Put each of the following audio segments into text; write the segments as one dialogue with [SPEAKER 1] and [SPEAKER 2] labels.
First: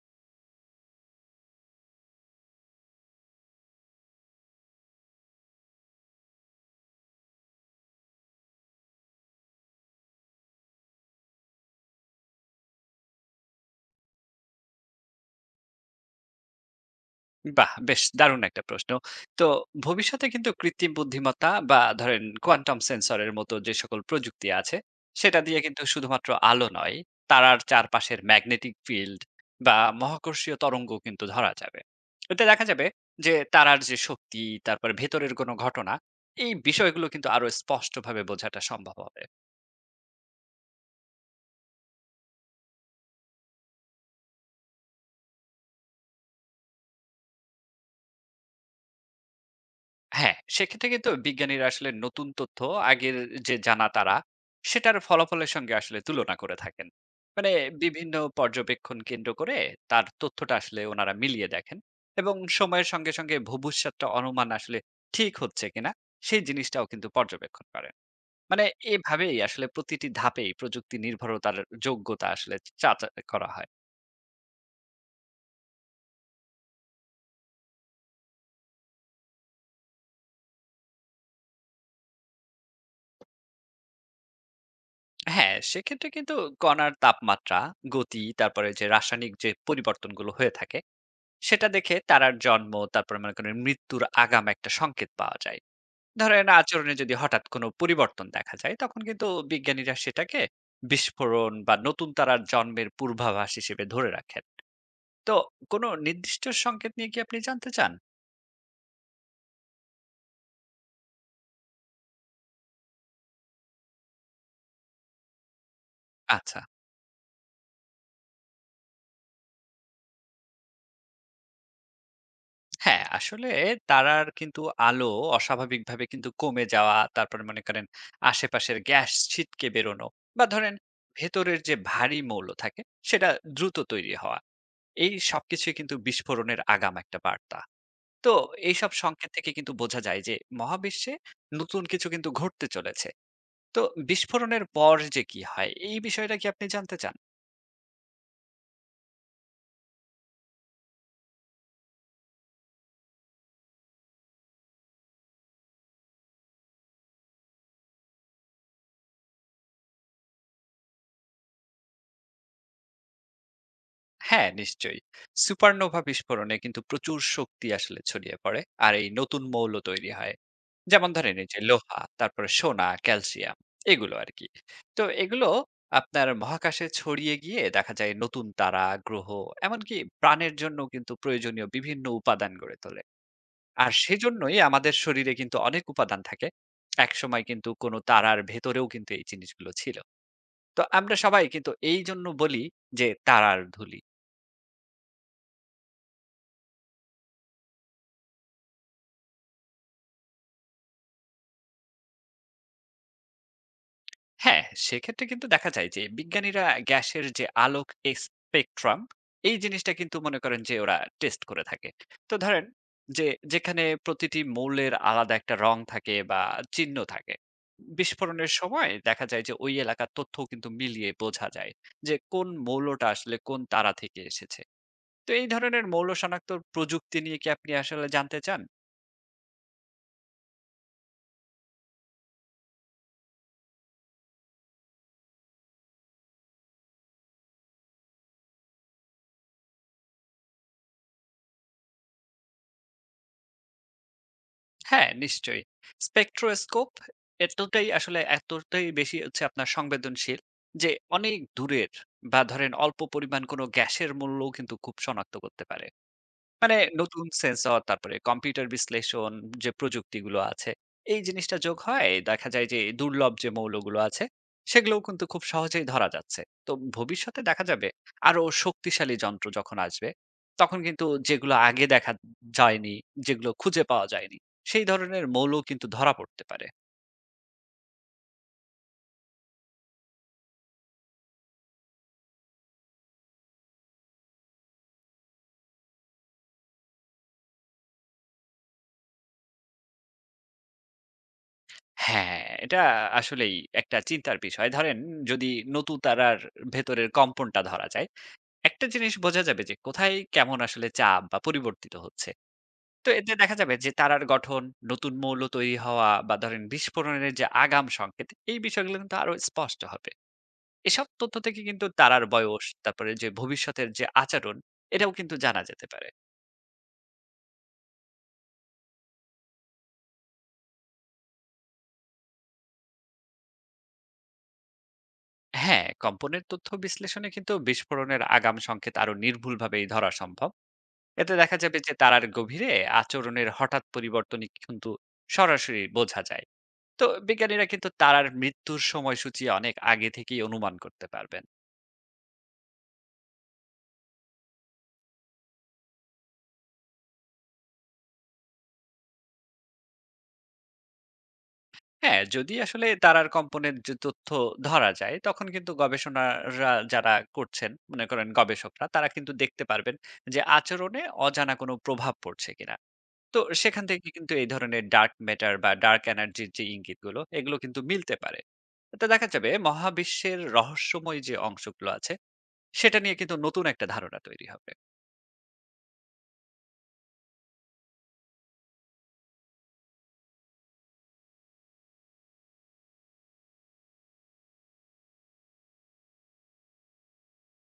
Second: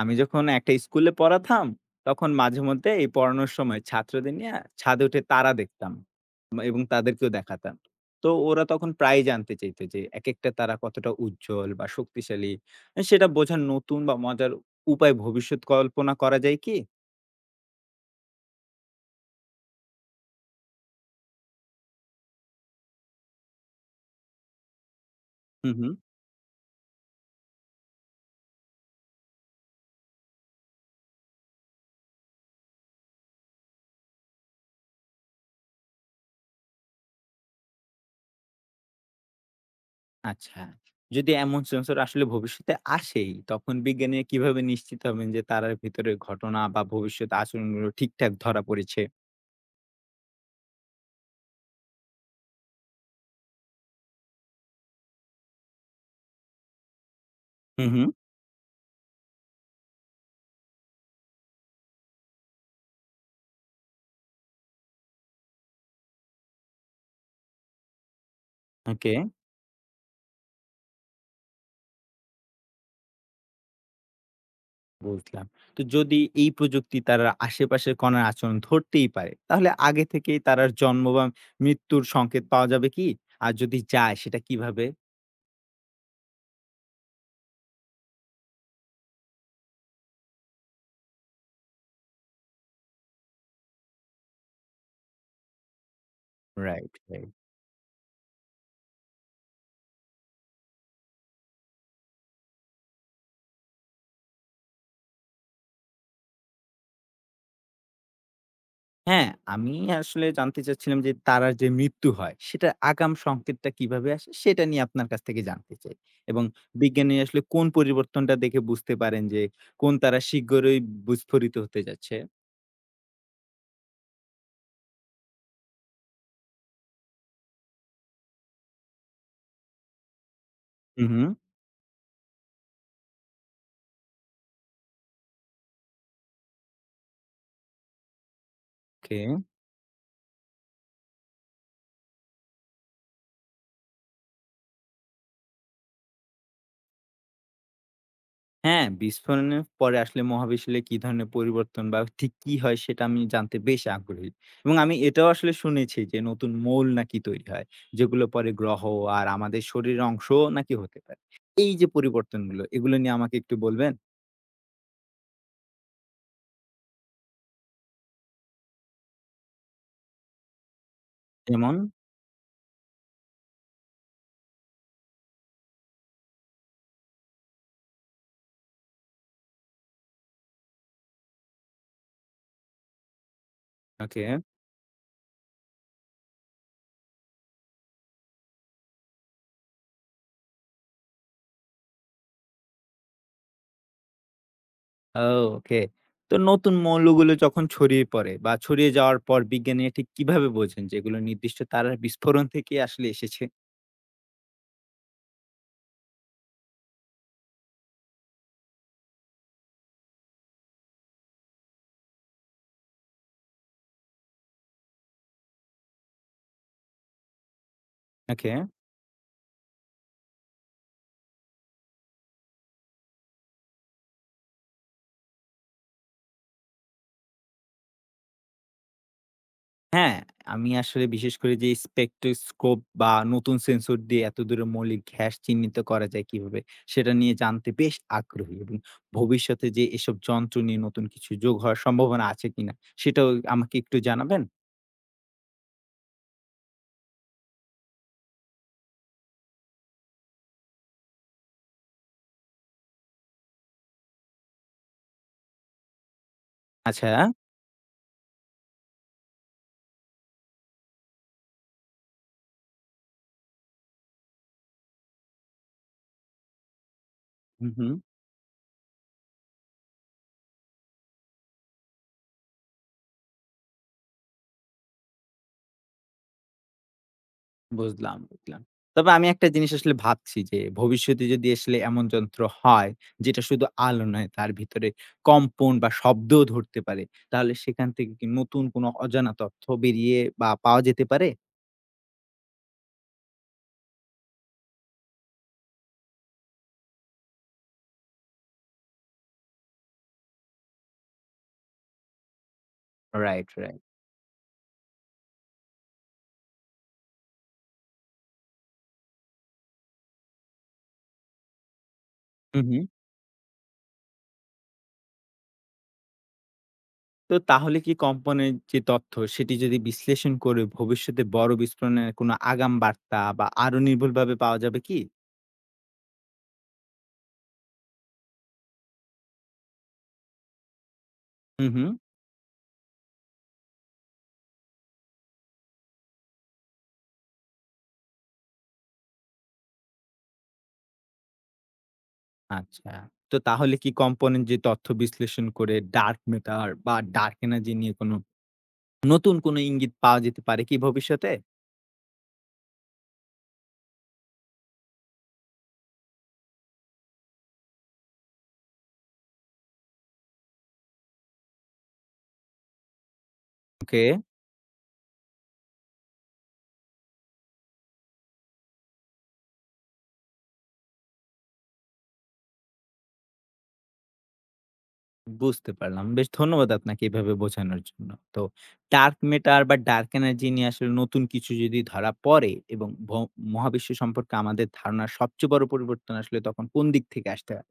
[SPEAKER 1] আমি যখন একটা স্কুলে পড়াতাম, তখন মাঝে মধ্যে এই পড়ানোর সময় ছাত্রদের নিয়ে ছাদে উঠে তারা দেখতাম এবং তাদেরকেও দেখাতাম। তো ওরা তখন প্রায়ই জানতে চাইত যে একেকটা তারা কতটা উজ্জ্বল বা শক্তিশালী, সেটা বোঝার নতুন বা মজার উপায় ভবিষ্যৎ কল্পনা করা যায় কি?
[SPEAKER 2] বাহ! বেশ দারুণ একটা প্রশ্ন। তো ভবিষ্যতে কিন্তু কৃত্রিম বুদ্ধিমত্তা বা ধরেন কোয়ান্টাম সেন্সরের মতো যে সকল প্রযুক্তি আছে, সেটা দিয়ে
[SPEAKER 1] হুম,
[SPEAKER 2] কিন্তু
[SPEAKER 1] হুম।
[SPEAKER 2] শুধুমাত্র আলো নয়, তারার চারপাশের ম্যাগনেটিক ফিল্ড বা মহাকর্ষীয় তরঙ্গ কিন্তু ধরা যাবে। এতে দেখা যাবে যে তারার যে শক্তি, তারপরে ভেতরের কোনো ঘটনা, এই বিষয়গুলো কিন্তু আরো স্পষ্টভাবে বোঝাটা সম্ভব হবে।
[SPEAKER 1] আচ্ছা। যদি এমন সেন্সর আসলে ভবিষ্যতে আসেই, তখন বিজ্ঞানীরা কিভাবে নিশ্চিত হবেন যে তারার ভিতরের ঘটনা বা ভবিষ্যৎ আচরণগুলো ঠিকঠাক ধরা পড়েছে?
[SPEAKER 2] হ্যাঁ, সেক্ষেত্রে কিন্তু বিজ্ঞানীরা আসলে নতুন তথ্য আগের যে জানা তারা, সেটার ফলাফলের সঙ্গে আসলে তুলনা করে থাকেন। মানে
[SPEAKER 1] হুম, হুম।
[SPEAKER 2] বিভিন্ন পর্যবেক্ষণ কেন্দ্র করে তার তথ্যটা আসলে ওনারা মিলিয়ে দেখেন এবং সময়ের সঙ্গে সঙ্গে ভবিষ্যৎটা অনুমান আসলে ঠিক হচ্ছে কিনা সেই জিনিসটাও কিন্তু পর্যবেক্ষণ করেন। মানে
[SPEAKER 1] ওকে।
[SPEAKER 2] এভাবেই আসলে প্রতিটি ধাপেই প্রযুক্তি নির্ভরতার যোগ্যতা আসলে যাচাই করা হয়।
[SPEAKER 1] বুঝলাম। তো যদি এই প্রযুক্তি তারা আশেপাশের কণার আচরণ ধরতেই পারে, তাহলে আগে থেকেই তারার জন্ম বা মৃত্যুর সংকেত পাওয়া যাবে কি? আর যদি যায় সেটা কিভাবে?
[SPEAKER 2] হ্যাঁ, সেক্ষেত্রে কিন্তু কণার তাপমাত্রা, গতি, তারপরে যে রাসায়নিক পরিবর্তনগুলো হয়ে থাকে সেটা দেখে তারার জন্ম, তারপরে মনে করেন মৃত্যুর আগাম একটা সংকেত পাওয়া যায়। ধরেন
[SPEAKER 1] রাইট,
[SPEAKER 2] আচরণে যদি
[SPEAKER 1] রাইট।
[SPEAKER 2] হঠাৎ কোনো পরিবর্তন দেখা যায়, তখন কিন্তু বিজ্ঞানীরা সেটাকে বিস্ফোরণ বা নতুন তারার জন্মের পূর্বাভাস হিসেবে ধরে রাখেন। তো কোনো নির্দিষ্ট সংকেত নিয়ে কি আপনি জানতে চান?
[SPEAKER 1] হ্যাঁ, আমি আসলে জানতে চাচ্ছিলাম যে তারার যে মৃত্যু হয় সেটার আগাম সংকেতটা কিভাবে আসে? সেটা নিয়ে আপনার কাছ থেকে জানতে চাই। এবং
[SPEAKER 2] আচ্ছা।
[SPEAKER 1] বিজ্ঞানী আসলে কোন পরিবর্তনটা দেখে বুঝতে পারেন যে কোন তারা শীঘ্রই বিস্ফোরিত হতে যাচ্ছে?
[SPEAKER 2] হ্যাঁ, আসলে তারার কিন্তু আলো অস্বাভাবিকভাবে কিন্তু কমে যাওয়া, তারপরে মনে করেন আশেপাশের গ্যাস ছিটকে বেরোনো বা ধরেন
[SPEAKER 1] হু, হু।
[SPEAKER 2] ভেতরের যে ভারী মৌল থাকে, সেটা দ্রুত তৈরি হওয়া। এই সবকিছুই কিন্তু বিস্ফোরণের আগাম একটা বার্তা। তো এইসব
[SPEAKER 1] ওকে।
[SPEAKER 2] সংকেত থেকে কিন্তু বোঝা যায় যে মহাবিশ্বে নতুন কিছু কিন্তু ঘটতে চলেছে। তো বিস্ফোরণের পর যে কি হয় এই বিষয়টা কি আপনি জানতে চান?
[SPEAKER 1] হ্যাঁ, বিস্ফোরণের পরে আসলে মহাবিশ্বে কি ধরনের পরিবর্তন বা ঠিক কি হয় সেটা আমি জানতে বেশ আগ্রহী। এবং আমি এটাও আসলে শুনেছি যে নতুন মৌল নাকি তৈরি হয়। যেগুলো পরে গ্রহ আর আমাদের শরীরের অংশও নাকি হতে পারে। এই যে পরিবর্তনগুলো এগুলো নিয়ে আমাকে একটু বলবেন?
[SPEAKER 2] হ্যাঁ, নিশ্চয়ই। সুপারনোভা বিস্ফোরণে কিন্তু প্রচুর শক্তি আসলে ছড়িয়ে পড়ে আর এই নতুন মৌল তৈরি হয়। যেমন ধরেন এই যে
[SPEAKER 1] যেমন?
[SPEAKER 2] লোহা, তারপরে সোনা, ক্যালসিয়াম এগুলো আরকি। তো এগুলো আপনার মহাকাশে ছড়িয়ে গিয়ে দেখা যায় নতুন তারা, গ্রহ এমনকি প্রাণের জন্য কিন্তু প্রয়োজনীয় বিভিন্ন উপাদান গড়ে তোলে। আর
[SPEAKER 1] ওকে।
[SPEAKER 2] সেজন্যই আমাদের শরীরে কিন্তু অনেক উপাদান থাকে। একসময় কিন্তু কোনো তারার ভেতরেও কিন্তু এই জিনিসগুলো ছিল। তো আমরা সবাই কিন্তু এইজন্য বলি যে তারার ধূলি।
[SPEAKER 1] ও ওকে। তো নতুন মৌলগুলো যখন ছড়িয়ে পড়ে বা ছড়িয়ে যাওয়ার পর বিজ্ঞানীরা ঠিক কিভাবে বোঝেন যে এগুলো নির্দিষ্ট তারার বিস্ফোরণ থেকে আসলে এসেছে?
[SPEAKER 2] হ্যাঁ, সেক্ষেত্রে কিন্তু দেখা যায় যে বিজ্ঞানীরা গ্যাসের যে আলোক স্পেকট্রাম এই জিনিসটা কিন্তু মনে করেন যে ওরা টেস্ট করে থাকে। তো ধরেন যে যেখানে প্রতিটি মৌলের আলাদা একটা রং থাকে বা চিহ্ন থাকে। বিস্ফোরণের
[SPEAKER 1] ওকে।
[SPEAKER 2] সময় দেখা যায় যে ওই এলাকার তথ্য কিন্তু মিলিয়ে বোঝা যায় যে কোন মৌলটা আসলে কোন তারা থেকে এসেছে। তো এই ধরনের মৌল শনাক্তর প্রযুক্তি নিয়ে কি আপনি আসলে জানতে চান?
[SPEAKER 1] হ্যাঁ, আমি আসলে বিশেষ করে যে স্পেকট্রোস্কোপ বা নতুন সেন্সর দিয়ে এতদূরে মৌলিক ঘ্যাস চিহ্নিত করা যায় কিভাবে, সেটা নিয়ে জানতে বেশ আগ্রহী এবং ভবিষ্যতে যে এসব যন্ত্র নিয়ে নতুন কিছু যোগ হওয়ার সম্ভাবনা আছে কিনা, সেটাও আমাকে একটু জানাবেন?
[SPEAKER 2] হ্যাঁ, নিশ্চয়ই। স্পেকট্রোস্কোপ এতটাই বেশি হচ্ছে আপনার সংবেদনশীল যে অনেক দূরের বা ধরেন অল্প পরিমাণ কোনো গ্যাসের মূল্যও কিন্তু খুব শনাক্ত করতে পারে। মানে
[SPEAKER 1] আচ্ছা,
[SPEAKER 2] নতুন সেন্সর, তারপরে কম্পিউটার বিশ্লেষণ যে প্রযুক্তিগুলো আছে, এই জিনিসটা যোগ হয় দেখা যায় যে দুর্লভ যে মৌলগুলো আছে, সেগুলোও কিন্তু খুব সহজেই ধরা যাচ্ছে। তো ভবিষ্যতে দেখা
[SPEAKER 1] হুম,
[SPEAKER 2] যাবে
[SPEAKER 1] হুম,
[SPEAKER 2] আরো শক্তিশালী যন্ত্র যখন আসবে, তখন কিন্তু যেগুলো আগে দেখা যায়নি, যেগুলো খুঁজে পাওয়া যায়নি, সেই ধরনের মৌলও কিন্তু ধরা পড়তে পারে।
[SPEAKER 1] বুঝলাম, বুঝলাম। তবে আমি একটা জিনিস আসলে ভাবছি যে ভবিষ্যতে যদি আসলে এমন যন্ত্র হয়, যেটা শুধু আলো নয়, তার ভিতরে কম্পন বা শব্দও ধরতে পারে, তাহলে সেখান থেকে কি নতুন কোনো অজানা তথ্য বেরিয়ে বা পাওয়া যেতে পারে?
[SPEAKER 2] হ্যাঁ, এটা আসলেই একটা চিন্তার বিষয়। ধরেন যদি নতু তারার ভেতরের কম্পনটা ধরা যায়, একটা জিনিস বোঝা যাবে যে কোথায় কেমন আসলে চাপ বা পরিবর্তিত হচ্ছে। তো এতে
[SPEAKER 1] রাইট,
[SPEAKER 2] দেখা যাবে
[SPEAKER 1] রাইট।
[SPEAKER 2] যে তারার গঠন, নতুন মৌল তৈরি হওয়া বা ধরেন বিস্ফোরণের যে আগাম সংকেত এই বিষয়গুলো কিন্তু আরো স্পষ্ট হবে। এসব তথ্য থেকে কিন্তু তারার
[SPEAKER 1] হু,
[SPEAKER 2] বয়স,
[SPEAKER 1] হু।
[SPEAKER 2] তারপরে যে ভবিষ্যতের আচরণ এটাও কিন্তু জানা যেতে পারে।
[SPEAKER 1] তো তাহলে কি কম্পনের যে তথ্য সেটি যদি বিশ্লেষণ করে ভবিষ্যতে বড় বিস্ফোরণের কোন আগাম বার্তা বা আরো নির্ভুলভাবে পাওয়া যাবে কি?
[SPEAKER 2] হ্যাঁ, কম্পনের তথ্য বিশ্লেষণে কিন্তু বিস্ফোরণের আগাম সংকেত আরো নির্ভুলভাবেই ধরা সম্ভব। এতে দেখা
[SPEAKER 1] হু,
[SPEAKER 2] যাবে
[SPEAKER 1] হু।
[SPEAKER 2] যে তারার গভীরে আচরণের হঠাৎ পরিবর্তনই কিন্তু সরাসরি বোঝা যায়। তো বিজ্ঞানীরা কিন্তু তারার মৃত্যুর সময়সূচি অনেক আগে থেকেই অনুমান করতে পারবেন।
[SPEAKER 1] আচ্ছা। তো তাহলে কি কম্পনের যে তথ্য বিশ্লেষণ করে ডার্ক ম্যাটার বা ডার্ক এনার্জি নিয়ে কোন নতুন কোন ইঙ্গিত পাওয়া যেতে পারে কি ভবিষ্যতে?
[SPEAKER 2] হ্যাঁ, যদি আসলে তারার কম্পনের যে তথ্য ধরা যায়, তখন কিন্তু গবেষণারা যারা করছেন, মনে করেন গবেষকরা তারা কিন্তু দেখতে পারবেন যে আচরণে অজানা কোনো প্রভাব পড়ছে কিনা। তো সেখান
[SPEAKER 1] ওকে।
[SPEAKER 2] থেকে কিন্তু এই ধরনের ডার্ক ম্যাটার বা ডার্ক এনার্জির যে ইঙ্গিতগুলো এগুলো কিন্তু মিলতে পারে। তো দেখা যাবে মহাবিশ্বের রহস্যময় যে অংশগুলো আছে সেটা নিয়ে কিন্তু নতুন একটা ধারণা তৈরি হবে।
[SPEAKER 1] বুঝতে পারলাম। বেশ ধন্যবাদ আপনাকে এভাবে বোঝানোর জন্য। তো ডার্ক ম্যাটার বা ডার্ক এনার্জি নিয়ে আসলে নতুন কিছু যদি ধরা পড়ে এবং মহাবিশ্ব সম্পর্কে আমাদের ধারণার সবচেয়ে বড় পরিবর্তন আসলে তখন কোন দিক থেকে আসতে হয়?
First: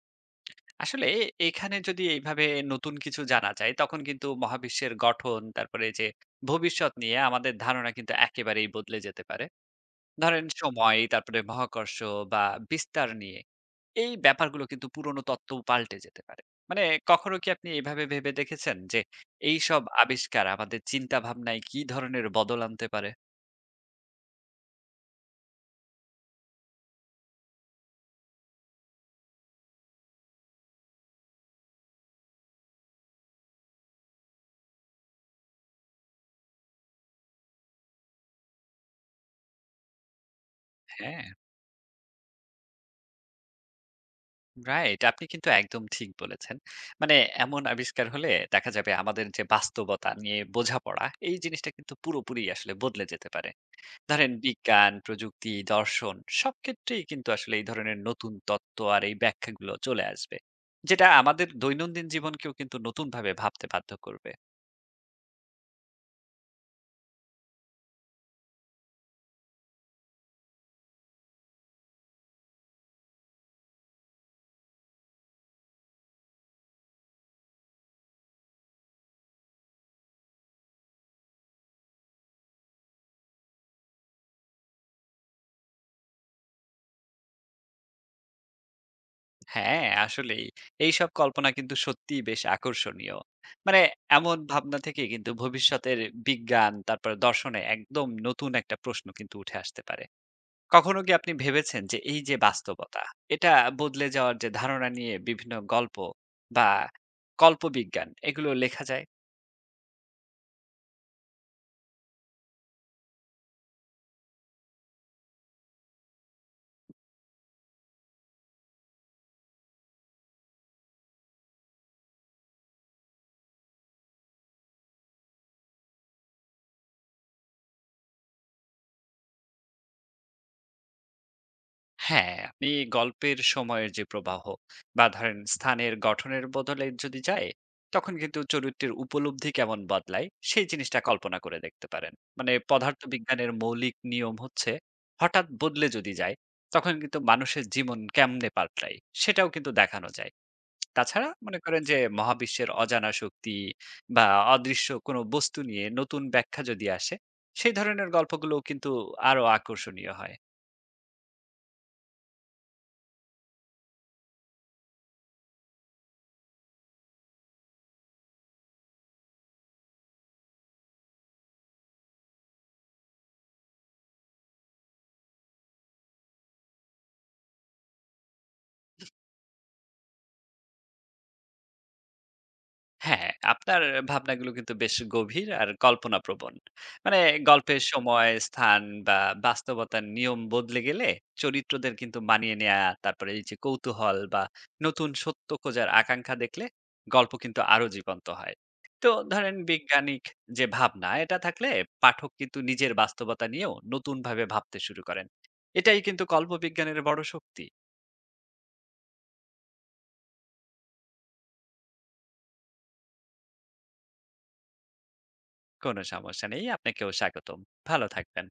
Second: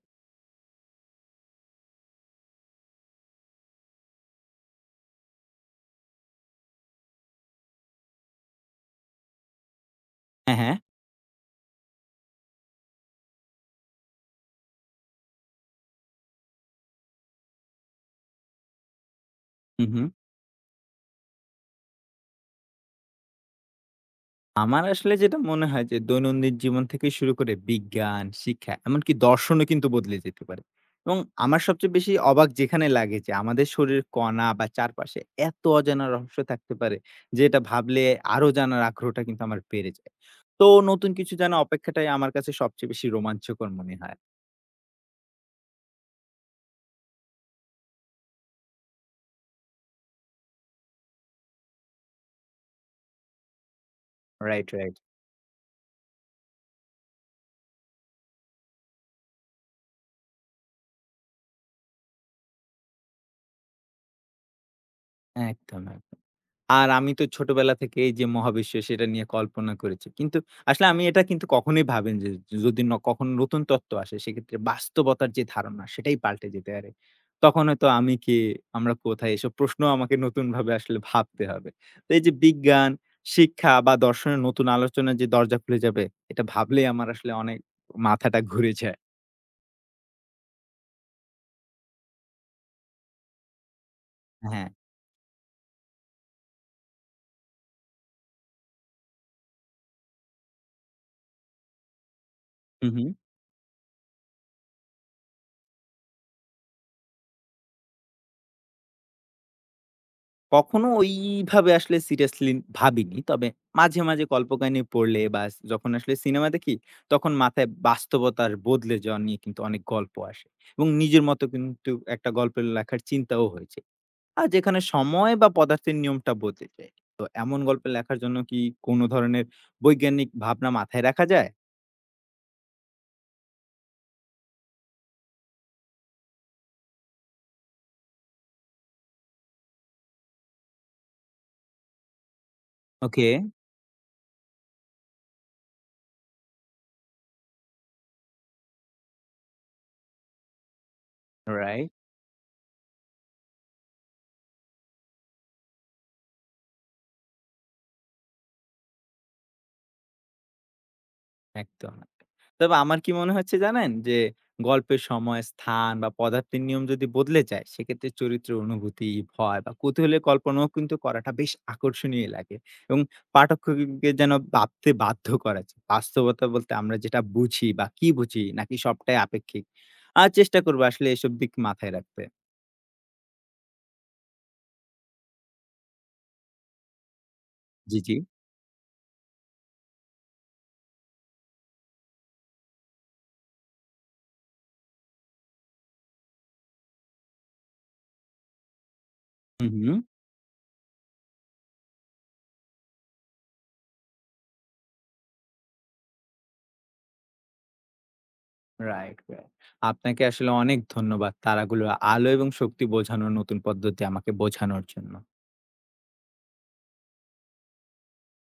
[SPEAKER 2] আসলে এখানে যদি এইভাবে নতুন কিছু জানা যায়, তখন কিন্তু মহাবিশ্বের গঠন তারপরে যে ভবিষ্যৎ নিয়ে আমাদের ধারণা কিন্তু একেবারেই বদলে যেতে পারে। ধরেন
[SPEAKER 1] হ্যাঁ, হ্যাঁ।
[SPEAKER 2] সময় তারপরে মহাকর্ষ বা বিস্তার নিয়ে এই ব্যাপারগুলো কিন্তু পুরনো তত্ত্ব পাল্টে যেতে পারে। মানে কখনো কি আপনি এইভাবে ভেবে দেখেছেন যে এই সব
[SPEAKER 1] হু, হু।
[SPEAKER 2] আবিষ্কার আমাদের চিন্তা ভাবনায় কি ধরনের বদল আনতে পারে?
[SPEAKER 1] আমার আসলে যেটা মনে হয় যে দৈনন্দিন জীবন থেকে শুরু করে বিজ্ঞান, শিক্ষা এমনকি দর্শনও কিন্তু বদলে যেতে পারে। এবং আমার সবচেয়ে বেশি অবাক যেখানে লাগে যে আমাদের শরীরের কণা বা চারপাশে এত অজানা রহস্য থাকতে পারে যে এটা ভাবলে আরো জানার আগ্রহটা কিন্তু আমার বেড়ে যায়। তো নতুন
[SPEAKER 2] হ্যাঁ,
[SPEAKER 1] কিছু জানা অপেক্ষাটাই আমার কাছে সবচেয়ে বেশি রোমাঞ্চকর মনে হয়।
[SPEAKER 2] রাইট। আপনি কিন্তু একদম ঠিক বলেছেন। মানে এমন আবিষ্কার হলে দেখা যাবে আমাদের যে বাস্তবতা নিয়ে বোঝাপড়া, এই জিনিসটা কিন্তু পুরোপুরি আসলে বদলে যেতে পারে। ধরেন
[SPEAKER 1] রাইট,
[SPEAKER 2] বিজ্ঞান,
[SPEAKER 1] রাইট।
[SPEAKER 2] প্রযুক্তি, দর্শন সব ক্ষেত্রেই কিন্তু আসলে এই ধরনের নতুন তত্ত্ব আর এই ব্যাখ্যাগুলো চলে আসবে। যেটা আমাদের দৈনন্দিন জীবনকেও কিন্তু নতুনভাবে ভাবতে বাধ্য করবে।
[SPEAKER 1] একদম, একদম। আর আমি তো ছোটবেলা থেকে এই যে মহাবিশ্ব সেটা নিয়ে কল্পনা করেছি। কিন্তু আসলে আমি এটা কিন্তু কখনোই ভাবিনি যে যদি কখনো নতুন তত্ত্ব আসে সেক্ষেত্রে বাস্তবতার যে ধারণা সেটাই পাল্টে যেতে পারে। তখন হয়তো আমি কে? আমরা কোথায়? এসব প্রশ্ন আমাকে নতুনভাবে আসলে ভাবতে হবে। তো এই যে বিজ্ঞান, শিক্ষা বা দর্শনের নতুন আলোচনার যে দরজা খুলে যাবে এটা ভাবলেই আমার আসলে অনেক মাথাটা ঘুরে যায়।
[SPEAKER 2] হ্যাঁ, আসলেই। এইসব কল্পনা কিন্তু সত্যিই বেশ আকর্ষণীয়। মানে এমন
[SPEAKER 1] হ্যাঁ।
[SPEAKER 2] ভাবনা থেকে কিন্তু ভবিষ্যতের বিজ্ঞান, তারপরে দর্শনে একদম নতুন একটা প্রশ্ন কিন্তু উঠে আসতে পারে। কখনো কি আপনি ভেবেছেন যে এই যে
[SPEAKER 1] হু,
[SPEAKER 2] বাস্তবতা,
[SPEAKER 1] হু।
[SPEAKER 2] এটা বদলে যাওয়ার যে ধারণা নিয়ে বিভিন্ন গল্প বা কল্পবিজ্ঞান এগুলো লেখা যায়?
[SPEAKER 1] কখনো ওইভাবে আসলে সিরিয়াসলি ভাবিনি। তবে মাঝে, মাঝে কল্পকাহিনী পড়লে বা যখন আসলে সিনেমা দেখি, তখন মাথায় বাস্তবতার বদলে যাওয়া নিয়ে কিন্তু অনেক গল্প আসে এবং নিজের মতো কিন্তু একটা গল্পের লেখার চিন্তাও হয়েছে। আর যেখানে সময় বা পদার্থের নিয়মটা বদলে যায়। তো এমন গল্প লেখার জন্য কি কোনো ধরনের বৈজ্ঞানিক ভাবনা মাথায় রাখা যায়?
[SPEAKER 2] হ্যাঁ, আপনি গল্পের সময়ের যে প্রবাহ বা ধরেন স্থানের গঠনের বদলে যদি যায়, তখন কিন্তু চরিত্রের উপলব্ধি কেমন বদলায় সেই জিনিসটা কল্পনা করে দেখতে পারেন। মানে
[SPEAKER 1] ওকে,
[SPEAKER 2] পদার্থবিজ্ঞানের মৌলিক নিয়ম হচ্ছে হঠাৎ বদলে যদি যায়, তখন কিন্তু মানুষের জীবন কেমনে পাল্টায় সেটাও কিন্তু দেখানো যায়। তাছাড়া মনে করেন
[SPEAKER 1] রাইট।
[SPEAKER 2] যে মহাবিশ্বের অজানা শক্তি বা অদৃশ্য কোনো বস্তু নিয়ে নতুন ব্যাখ্যা যদি আসে, সেই ধরনের গল্পগুলোও কিন্তু আরো আকর্ষণীয় হয়।
[SPEAKER 1] একদম। একদম। তবে আমার কি মনে হচ্ছে জানেন? যে গল্পের সময়, স্থান বা পদার্থের নিয়ম যদি বদলে যায়, সেক্ষেত্রে চরিত্রের অনুভূতি, ভয় বা কৌতূহলের কল্পনাও কিন্তু করাটা বেশ আকর্ষণীয় লাগে এবং পাঠককে যেন ভাবতে বাধ্য করা যায়। বাস্তবতা বলতে আমরা যেটা বুঝি বা কি বুঝি নাকি সবটাই আপেক্ষিক। আর চেষ্টা করবো আসলে এসব দিক মাথায় রাখতে।
[SPEAKER 2] হ্যাঁ, আপনার ভাবনাগুলো কিন্তু বেশ গভীর আর কল্পনাপ্রবণ। মানে গল্পের
[SPEAKER 1] জি, জি।
[SPEAKER 2] সময়, স্থান বা বাস্তবতার নিয়ম বদলে গেলে চরিত্রদের কিন্তু মানিয়ে নেয়া, তারপরে এই যে কৌতূহল বা নতুন সত্য খোঁজার আকাঙ্ক্ষা দেখলে গল্প কিন্তু আরো জীবন্ত হয়। তো ধরেন
[SPEAKER 1] হুম, হুম।
[SPEAKER 2] বৈজ্ঞানিক যে ভাবনা এটা থাকলে পাঠক কিন্তু নিজের বাস্তবতা নিয়েও নতুনভাবে ভাবতে শুরু করেন। এটাই কিন্তু কল্পবিজ্ঞানের বড় শক্তি।
[SPEAKER 1] Right, right. আপনাকে আসলে অনেক ধন্যবাদ তারাগুলোর আলো এবং শক্তি বোঝানোর নতুন পদ্ধতি আমাকে বোঝানোর জন্য।
[SPEAKER 2] কোনো সমস্যা নেই, আপনাকেও স্বাগতম। ভালো থাকবেন।